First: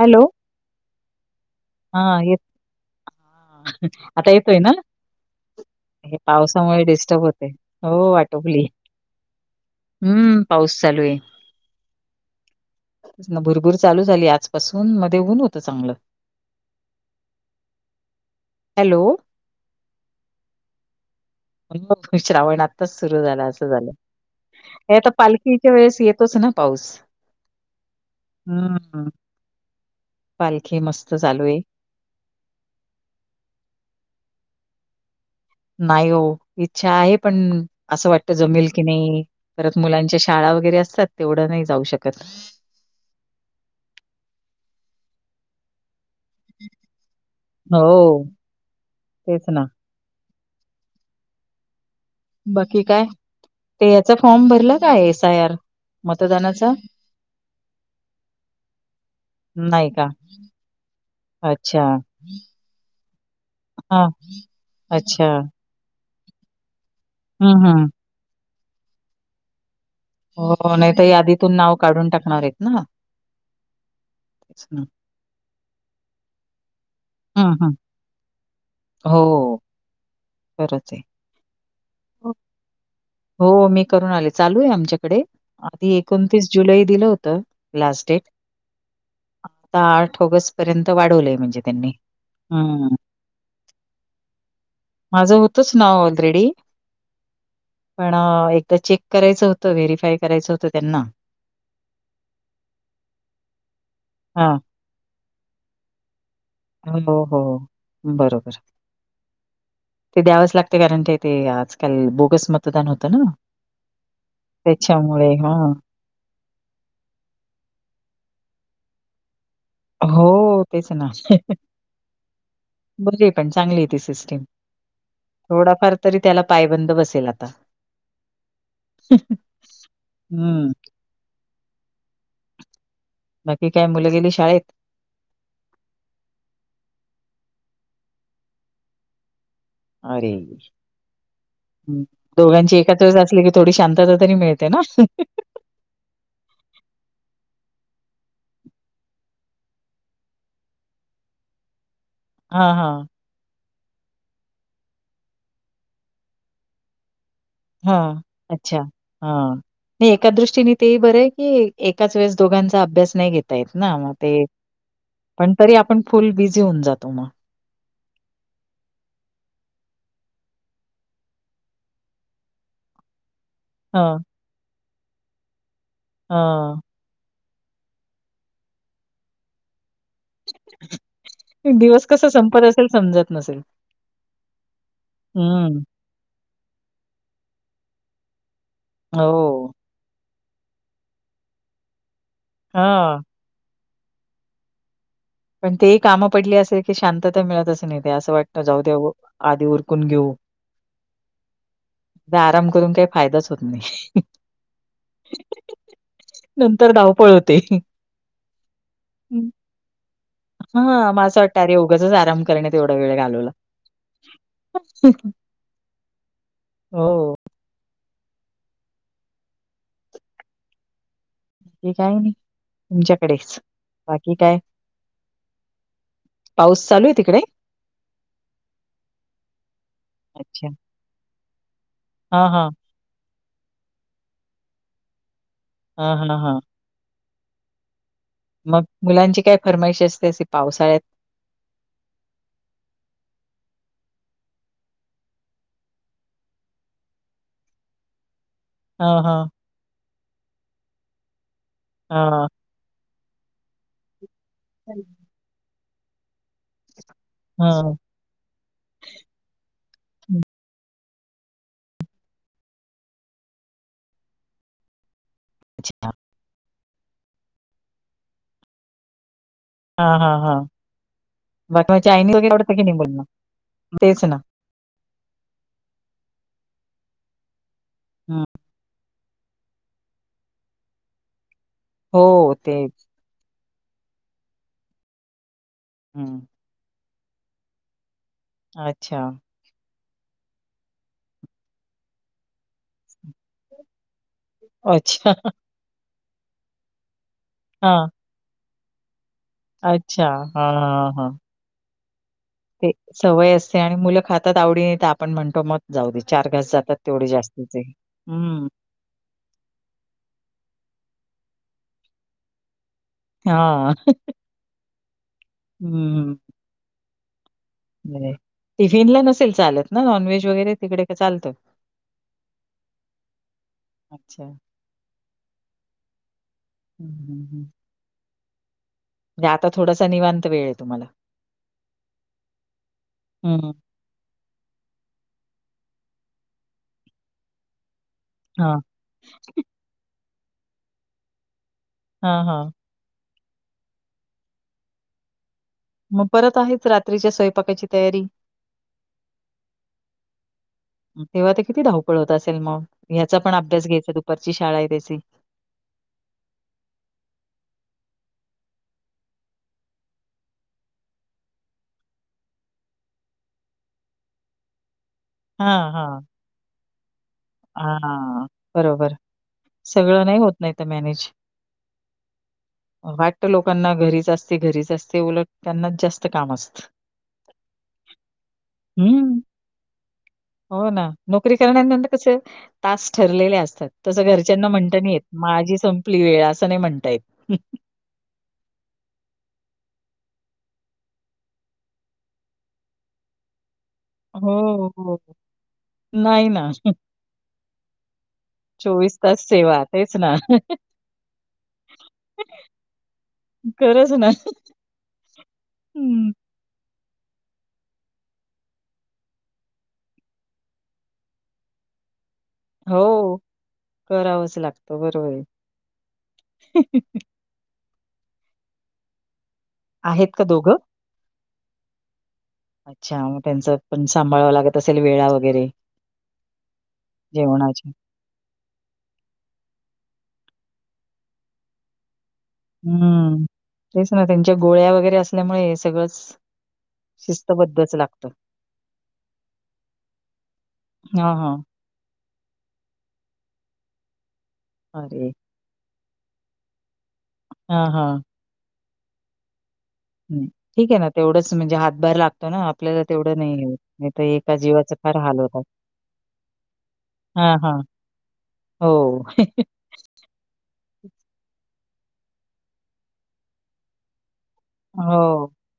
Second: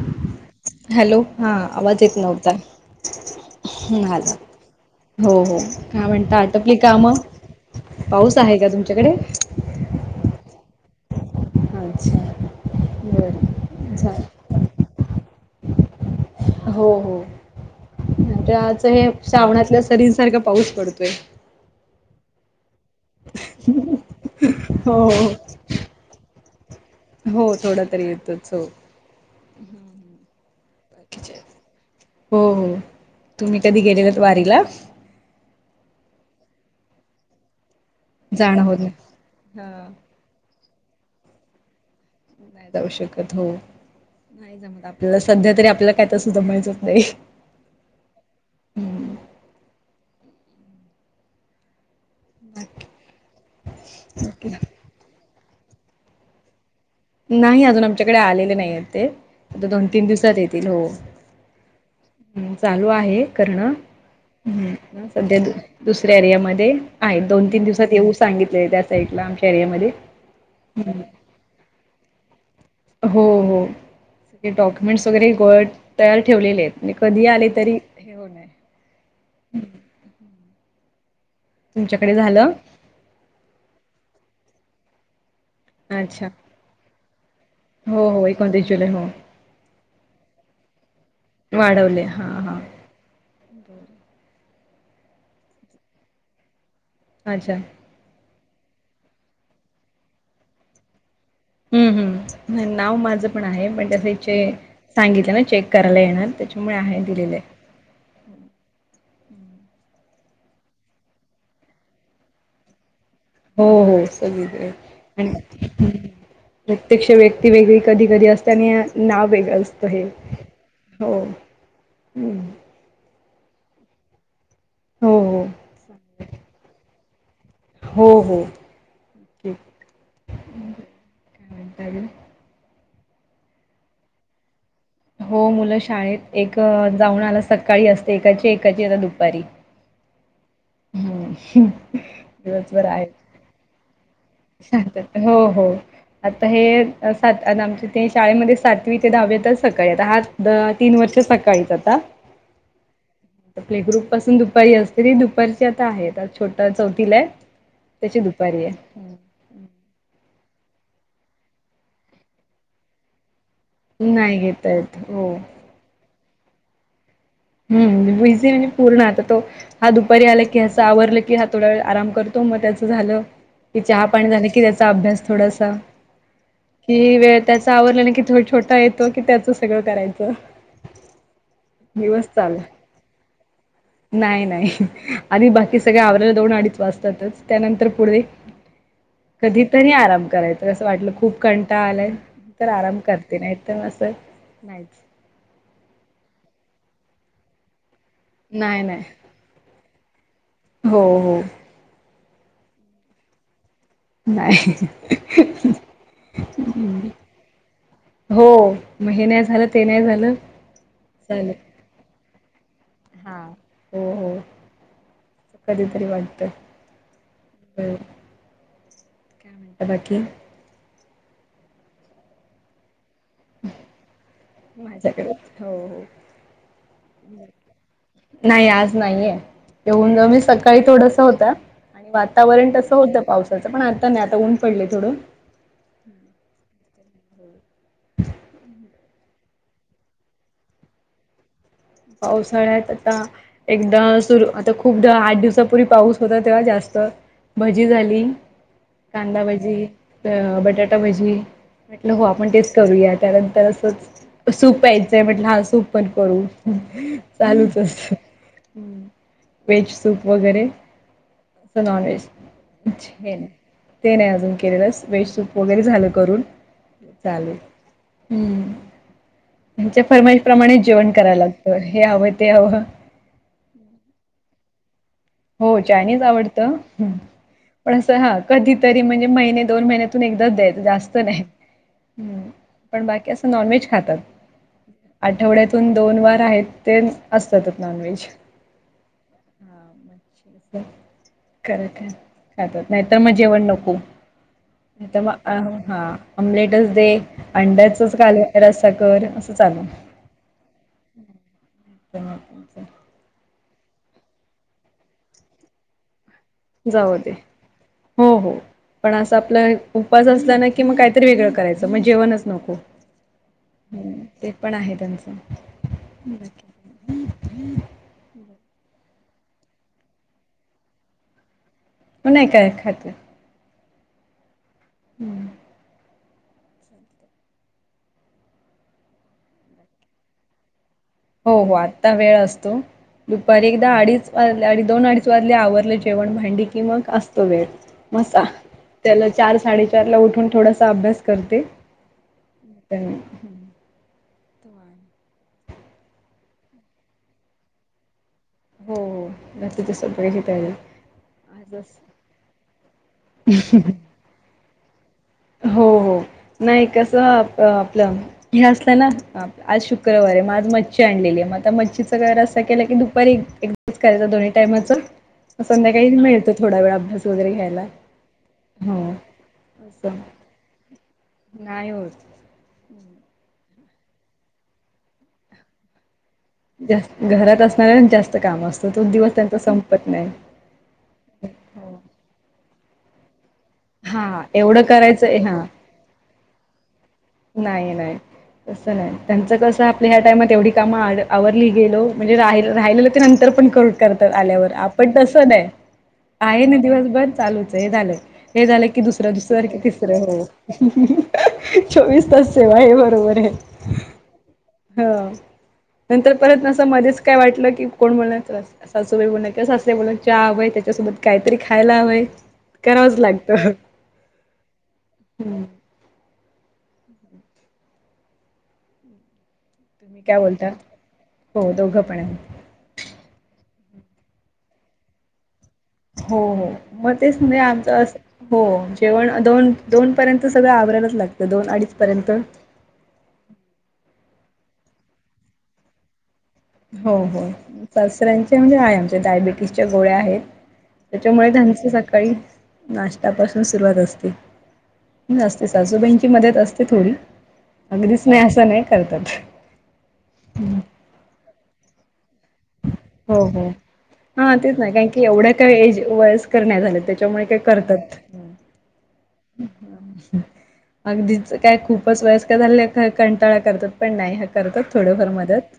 Hello hello हां आवांज येतं नव्हतां आंता येतोय नां हो हो काय हे म्हणता आटपली पावसांमुळे कामं डिस्टर्ब होते हो पाऊस आहे आंटोपली का तुमच्याकडे हम्मं पाऊस चालूं आहे अच्छा भूरभूर बरं चालूं झाली झालं आंज बसूंन मध्यें ऊंन होतं चांगलं हो हो त्यांचं हॅलो. हे श्रावणांतल्या सरींसांरखा पाऊस पडतोय मं मंग श्रावणांत. आताचं सुंरु झालांं असं झालं हे हो आंता हो पालखीच्या वेळेस येतोच नां पाऊस. हो थोडा तरी येतोच हो हम्मं पालखी मस्तं चालूं आहे. हो हो तुम्हीं कधीं गेलेल्या कां वारीला. नाहीं हो ईच्छा आहे पणं असं वाटतं जाणं जमेल होत की नाही नाहीं परंत मुलांच्या शाळां वगैरें असतांत तेवढं नाहीं जाऊं शकतं नाहीं जाऊं शकतं हो नाहीं मं आपल्यांला संध्या तरी आपल्यांला कायं तरं सुद्धां जमायचं नाहीं हो तेचं नां बाकी कायं ते यांचा फॉर्म ओके भरला कायं एस आय आर मतदानांचा नाहीं अजूंन आमच्यांकडे आलेले नाहीं आहेत ते आंता दोन नाही का तीनं दिवसांत येतील हो अच्छा हं चालूं आहे करणं हा हम्मं अच्छा संध्या दुसऱ्यां एरिया मध्यें आहे दोन तीनं हम्म हम्म दिवसांत येऊं सांगितले त्या साईडला आमच्या एरियामध्यें हो नाहीं तरं यादीतूंन नांव काढूंन टाकणारं आहेतं नां सगळें वडं तयार ठेवलेले आहेतं म्हं कधीं आले हम्म हम्म तरी हे हो नये हो गरचं आहे तुमच्यांकडे झालं हो मी करूंन आले चालूं आहे आमच्यांकडे आधी अच्छा एकोणतीस जुलै दिलं होतं हो हो एकोणतीस जुलै हो आंता आठ ऑगस्ट पर्यंत वाढवलंय म्हणजे त्यांनी हम्मं बरं माझं होतंच नांव ऑलरेडी अच्छा पणं एकदाचं चेक करायचं होतं व्हेरीफाय करायचं होतं त्यांनां हम्मं हम्मं नांव माझं पणं आहे पणं त्यांसचे हा सांगितलं नां चेक करांयला येणारं त्यांच्यामुळे आहे हो दिलेलं हो आहे बरोबर ते द्यावचं लागते कारणं ते ते आंजकांल बोगस मतदांन होतं नां हो हो सगळीं ते हा आणि प्रत्यक्षं व्यक्ती वेगळी कधीं कधीं असते आणि नांव वेगळं असतं हे तेच ना हो हम्मं बरी आहे पण चांगलीय ती सिस्टीम. हो हो. थोडाफार तरी त्याला पायबंद बसेल आता. हो, हो, होठी हम्म काय म्हणेल. [inaudible] बाकी काय मुलं गेलज शाळेत? हो मुलं शाळेत एक जाऊन आला सकाळी असते एकाची एकाची आता दुपारी. अरे हम्म दोघांची दिवसभर आहे एकत्रच असली की थोडी शांत तरी मिळते ना. शांतता हो हो. आता हे सात आमचे ते शाळेमध्ये सातवी ते दहावीतच सकाळी आता हा तीन वर्ष सकाळीच आता. हा हा. प्ले ग्रुप पासून दुपारी असते ती दुपारीची आता आहे छोट चौथीला आहे. हा त्याची दुपारी आहे. अच्छा हा नाही एका दृष्टीने तेही बरं आहे की एकाच वेळेस दोघांचा अभ्यास नाही घेत तेचन मग नाही ते घेता येत हो पण तरी आपण फुल बिझी होऊन जातो मग. हम्म, बिझी म्हणजे पूर्ण आता तो हा दुपारी आला की ह्याच आवरल की हा थोडा वेळ आराम करतो मग त्याचं झालं कि चहा हं पाणी झालं की त्याचा अभ्यास थोडासा हा. की वेळ त्याच आवरडल नाही की थो छोटा येतो की त्याच सगळ करायचं. दिवस कस संपत असेल समजत नसेल. नाही, नाही आणि बाकी हं. सगळे आवरायला दोन, अडीच वाजतातच त्यानंतर पुढे हो. कधीतरी आराम करायचं कसं वाटलं खूप कंटा आलाय तर आराम कर हां. ते नाही तर असच नाहीच. पण ते ही काम पडली असेल की शांतता मिळतच नाही ते असं वाटत नाही जाऊ दे नाही आधी उरकून घेऊ. हो हो. आराम करून काही फायदाच होत नाही. नाही. नंतर धावपळ होते. हो म हे नाही झाल, ते नाही झालं हा म असं चालेल वाटतरे उगचच आराम करण्यात तेवढा वेळ हा घालवला हो हो हो हम् [inaudible] बाकी? ते काय नाही. तुमच्या कडेच. माझ्याकडे हो हो. पाऊस चालू त नाही आज नाहीये येऊन जाऊ मी अच्छा. सकाळी थोडस होत. आणि हां, हां. वातावरण तसं होतं पावसाचं पण आता नाही आता ऊन पडले थोड. हा हा हा हा. मग मुलांची काय फरमाईश असते अशी पावसाळ्यात? पावसाळ्यात आता एकदा सुरू आता खूपदा आठ दिवसापूर्वी पाऊस होता तेव्हा जास्त भजी झाली हां, कांदा हां. भजी, त बटाटा भजी, म्हटलं हो हां. आपण टेस्ट करूया, त्यानंतर असच सूप प्यायचंय, म्हंटल हा सूप पण करू. चालूच हां. असत, वेज सूप वगैरे फक्त नॉन व्हेज, च्छ, ते नही अजून केलेलंस, व्हेज सुप वगैरे अच्छा झालं करून, चालू, हम् त्यांच्या हां, हां, फरमाईश हां. प्रमाणेच जेवण करायला लाग बाकी म चायनीज वगैरे आवडतं की नाही, मुलींना? तेच ना हो चायनीज आवडत, पण असं हं, कधीतरी, म्हणजे महिने, दोन-महिने तुन एकदाच द्यायचं, जास्त नही, हो तेच. पण बाक की असं नॉनव्हेज खातात, आठवड्यातून दोन वार हं. आहेत, ते असतात नॉनव्हेज. अच्छा. [unintelligible] खर काय, नाहीत म जेवण नको. नहीं त अच्छा. मग, अ ह अमलेटच दे, हां. अंड्याचच खाले रसा कर, अस अच्छा हंअ हं. प [unintelligible] ते सवय असते आणि मुलं खातात आवडीन, त आपण म्हणतो मग जाऊ दे, चार घास जातात, जाऊ तेवढे दे जास्तीचे, हो हो. हम्म. पण असं आपल उपास असला ना कि, मग काहीतरी वेगळं करायचं, मग जेवणच नको. हां. हम्, ते पण आहे त्यांचं. टिफिन ला नसेल चालत ना, नॉनव्हेज वगैरे तिकडे, का चालत? नही काय, खात. अच्छा. [unintelligible] [inaudible] नय आता थोडासा, निवांत वेळ ये, तुम्हाला. हो हो आत्ता वेळ असतो, दुपारी हं. एकदा अडीच वाजले आणि दोन-अडीच वाजले, आवरले जेवण, भांडी की, मग असतो वेळ. मसा हां. त्याला चार-साडेचार ला उठून, थोडासा अभ्यास करते. हं हां. त्यां. मग परत आहेच रात्रीच्या, स्वयपाकाची तयारी? हो. रात्रीच्या स्वयंपाकाची तयारी तेव्हा ते किती धावपळ आजच होत असेल म, ह्याचा पण अभ्यास घ्यायचा दु पारची शाळाय त्याची. हो हो नही, कसं अ-अपलं हे असत ना अ आज शुक्रवार ये, म आज मच्छी आणलेली ये, म आता मच्छीचा काय रस्सा केला की, दुपारी एक्-एक् दाच करायचा, दोन्ही टायमचा, म संध्याकाळी मिळतो थोडा वेळ अभ्यास वगैरे घ्यायला. आं, हो बरोबर. असं सगळं नाही होत, नाहीत मॅनेज नाही होत. वाटतं लोकांना घरीच असते, घरीच असते, उलट त्यांनाच जास्त काम अस जास, घरात असणा्या जास्त काम असतं, तो दिवस हं, त्यांचा संपत नाही. हो ना, नोकरी करणाऱ्या णा त कसं तास ठरलेले असतात, तसं हा घरच्यांना एवढं म्हणता नही येत, करायचंय माजी संपली वेळ, असं नही म्हणता येत. नाहीं नाहीं. तसं नाहीं त्यांचं कसं आपल्या ह्यां टाइमांत एवढी कामं आवरली गेलो म्हणजे रां राहिलेलं ते नंतर पणं करूं. करतांत आल्यांवर हो, आपणं हो. तसं नाहीं नाही आहे ना. नां दिवसंभर चालूंच आहे हे झालंय हे झालं की दुसरं तास दुसऱ्यां कि सेवा तेच तिसरं ना. हो. हं चोवीस तांस सेवा आहे बरोबर आहे. खरंच ना. हं हं. नंतर परतं असं मध्येचं कायं वाटलं की कोणं बोलणारंचं सांसूबाई बोलणं की सासूं बोलणारचं चहा हवंय त्यांच्यासोबतचं कांहींतरी खांयला हवंय. करावंच हो लागतं हम्म. करावंच लागतं बरोबर आहे. तुम्हीं आहेत कायं का बोलतां दोघं? हो दोघं पणं आहे. अच्छा मंग त्यांचं पणं सांभाळवं लागतं असेल वेळां वगैरें. हो हो मंग तेचं म्हे आमचं असं. हो जेवणं दोन दोन पर्यंत सगळं आवरायचं लागतं दोन अडीच पर्यंत. हम्मं तेचं नां त्यांच्या गोळ्यां वगैरें असल्यामुळें सगळंच. हो हो शिस्तबद्धच लागतं. सासऱ्यांचे म्हणजे आहेय आमचे डायबिटीसच्यां गोळ्यां आहेतं. हां, त्यांच्यामुळे हां. त्यांचं सकाळीं नाश्तांपासूंन सुरुवांत असते. अ रे. सासूबाईची मंदत असते थोडी हां, हां. अगदीच नाहीं असं नाहीं करतं. ठीक आहे नां तेवढंच म्हणजे हातभार लागतो. नां आपल्याला तेवढं हो नाहीं हो नाहीं तरं हा एकां जीवांचे फांर हांल होतांत करण्यां झालं त्यांच्यामुळे कायं ते करतांत हो अगदींच कायं खूपचं वयस्कंर झाले कंटाळा करतांत पणं नाहीं हां करतांत थोडंफार मंदत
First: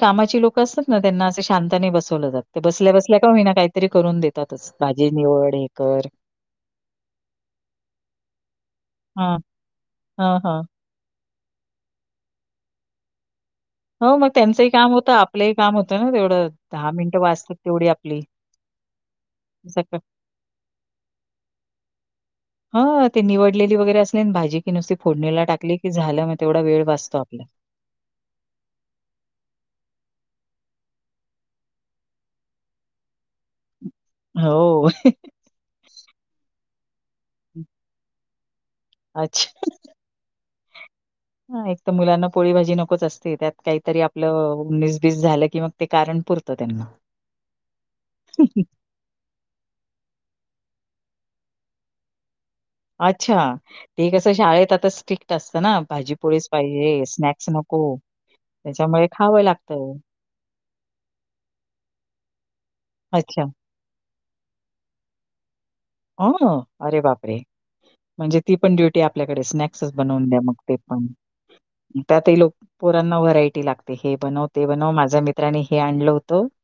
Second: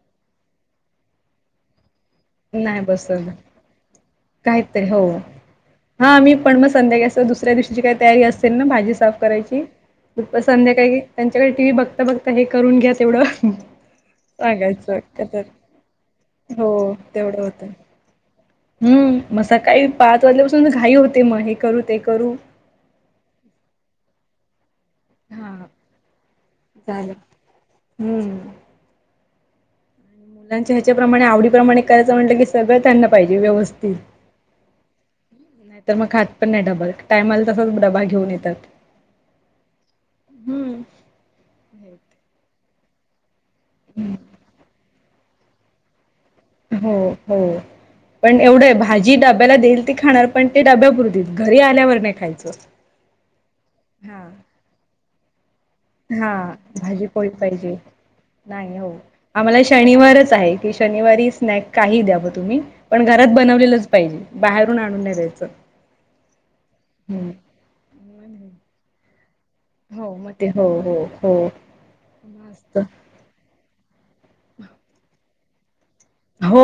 कामांची लोकं असतांत नां त्यांना असे शांताने नाहीं बसवलं जातं ते नाही बसल्यां बसल्यां बसवलं कायं होईना कांहींतरी करूंन देतांतच काहीतरी हो भाजी निवड हे करं दुसऱ्यां दिवशीची कांहीं तयारी असेल नां भाजी साफ हां, करायचीप हां, हां. संध्याकाळी त्यांच्याकडे टी व्ही बघतां बघतां हे करूंन घ्या तेवढं हो मंग त्यांचंही कामं सांगायचं होतं का तर आपलंही कामं होतं नां तेवढं हो दहा मिनटं वाचतांत तेवढी आपली हम्मं मं सकाळीं सक पांच वाजल्यांपासून तरं घाई होते मंग हे करूं ते करूं हं ते निवडलेली वगैरें असले भाजी की नुसती फोडणीला हा टाकली की झालं मंग तेवढा वेळं वाचतो आपलां. हम्मं. त्यांच्या ह्यांच्यावर हां आवडी प्रमाणे कराचं म्हटलं की सगळं त्यांनां पाहिजे व्यवस्थित. हो. नाहीं तरं मंग खातं पणं नाहीं डब्बा टायमांला तसंच डब्बा घेऊन येतांत अच्छा हं एक तरं मुलांना पोळी भाजी नकोच असते त्यांत कांहींतरी आपलं झालं की मंग ते कारणंपूर हो हो पणं एवढं आहे भाजी जी डब्यांला देईल ती खाणांर पणं ते डब्यां पुरतील घरी आल्यावर नाहीं खायचं अच्छा ते कसं शाळेत आंता स्ट्रिक्ट असतं नां हां भाजी पोळी पाहिजे नाहीं हो त्याच्यामुळे खावं आम्हांला लागतं. शनिवारचं आहे की शनिवारी स्नॅक कांहीं द्यावं तुम्हीं पणं घरांत अच्छा. बनवलेलंच पाहिजे बाहेरून आंणून नाहीं द्यायचं अं अरे हम्म. बापरे म्हणजे ती पणं ड्युटी आपल्याकडे स्नॅक् तसंच हो बनूंन मग द्या मंग हो ते हो पणं हो त्यांतही लोकं मस्त पोरांना व्हेरायटी लागते हे बनवलं ते बनवं माझ्या मित्रानी हे आणलं होतं हो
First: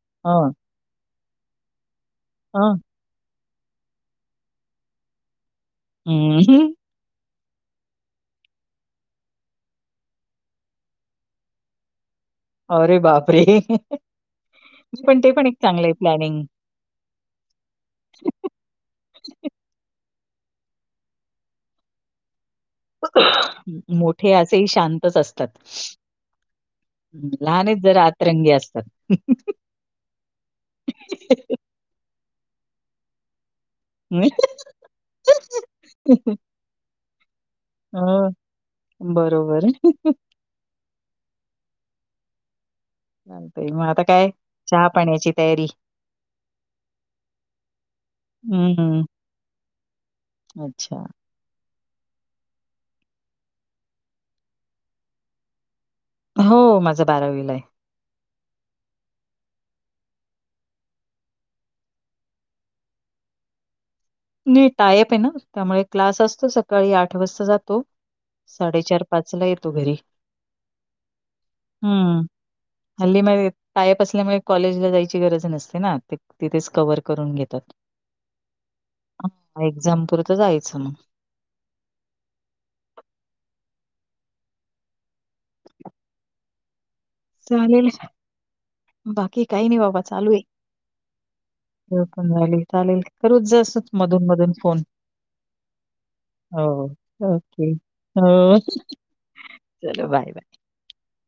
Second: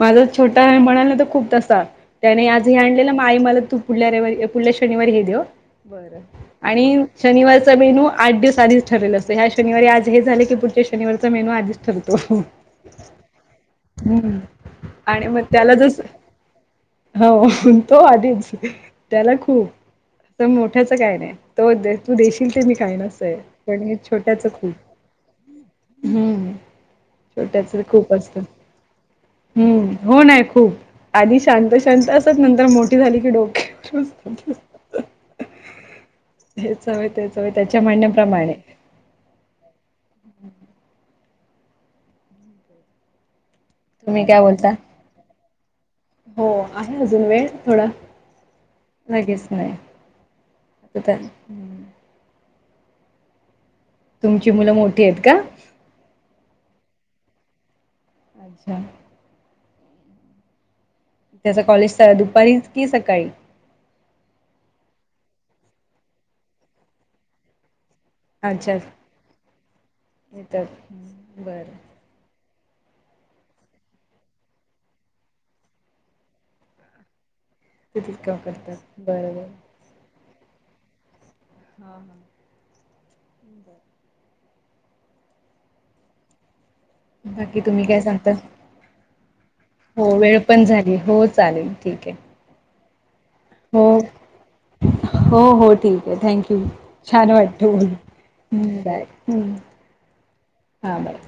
माझा हं छोटा म्हणालाना तर खूप तसा त्याने आज हं हे आणलेलं मा आई मला तूप पुढल्या रविवारी पुढल्या शनिवारी हे देऊ बरं हं आणि शनिारचा मेनू आठ दिवस आधीच ठरलेला असतं ह्या शनिवारी आज हे झाले की पुढ शनिवारचा मेनू आधीच ठरतो. अ रे बाप रे. हम्म आणि मग त्याला आहे जस प्लॅनिंग. हो तो आधीच त्याला खूप तर मोठ्याच काय नाही तो तू देशील ते मी काही नसते पण मोठे छोट्याच असेही खूप, हम्म. लहानेच छोट्याच जरा खूप असतं आतरंगी असतात. हम्म हो ना खूप आधी शांत, शांत असत नंतर मोठी झाली की डोक्या हेचव, तेचव त्याच्या हो म्हणण्याप्रमाणे. बरोबर आहे. चालतय मग आता तुम्ही काय? बोलता? चहा पाण्याची तयारी. हो आहे अजून वेळ थोडा हं. लागेच नाही. अ अच्छा. ह् [inaudible] तुमची मुलं मोठी आहेत का? हो माझा बारावीला आहे. अच्छा. त्याच कॉलेज स दुपारी की सकाळी? नाही टायप आहे ना त्यामुळे क्लास असतो सकाळी आठ वाजता जातो. अच्छा साडेचार, पाच ला येतो घरी, येतात बरं हम्म. हल्ली मायवेप पायप असल्यामुळे कॉलेजला जायची गरज नसते ना ते. तिथेच कवर करून घेतात. तिथे काम करता बर, बर. जमपूरत जायचं मग. हा हा बर. बाकी तुम्ही चालेल काय सांगता? बाकी काही नाही बाबा हो चालू वेळ आहे पण झाली हो चालेल ज ठीक आहे. पण झाली चालेल. करूच जसच हो मधून, मधुन फोन. हो हो ठीक आहे थँक यू हो छान वाटत ओके बोल हो बाय. चलो बाय, बाय. हा बाय.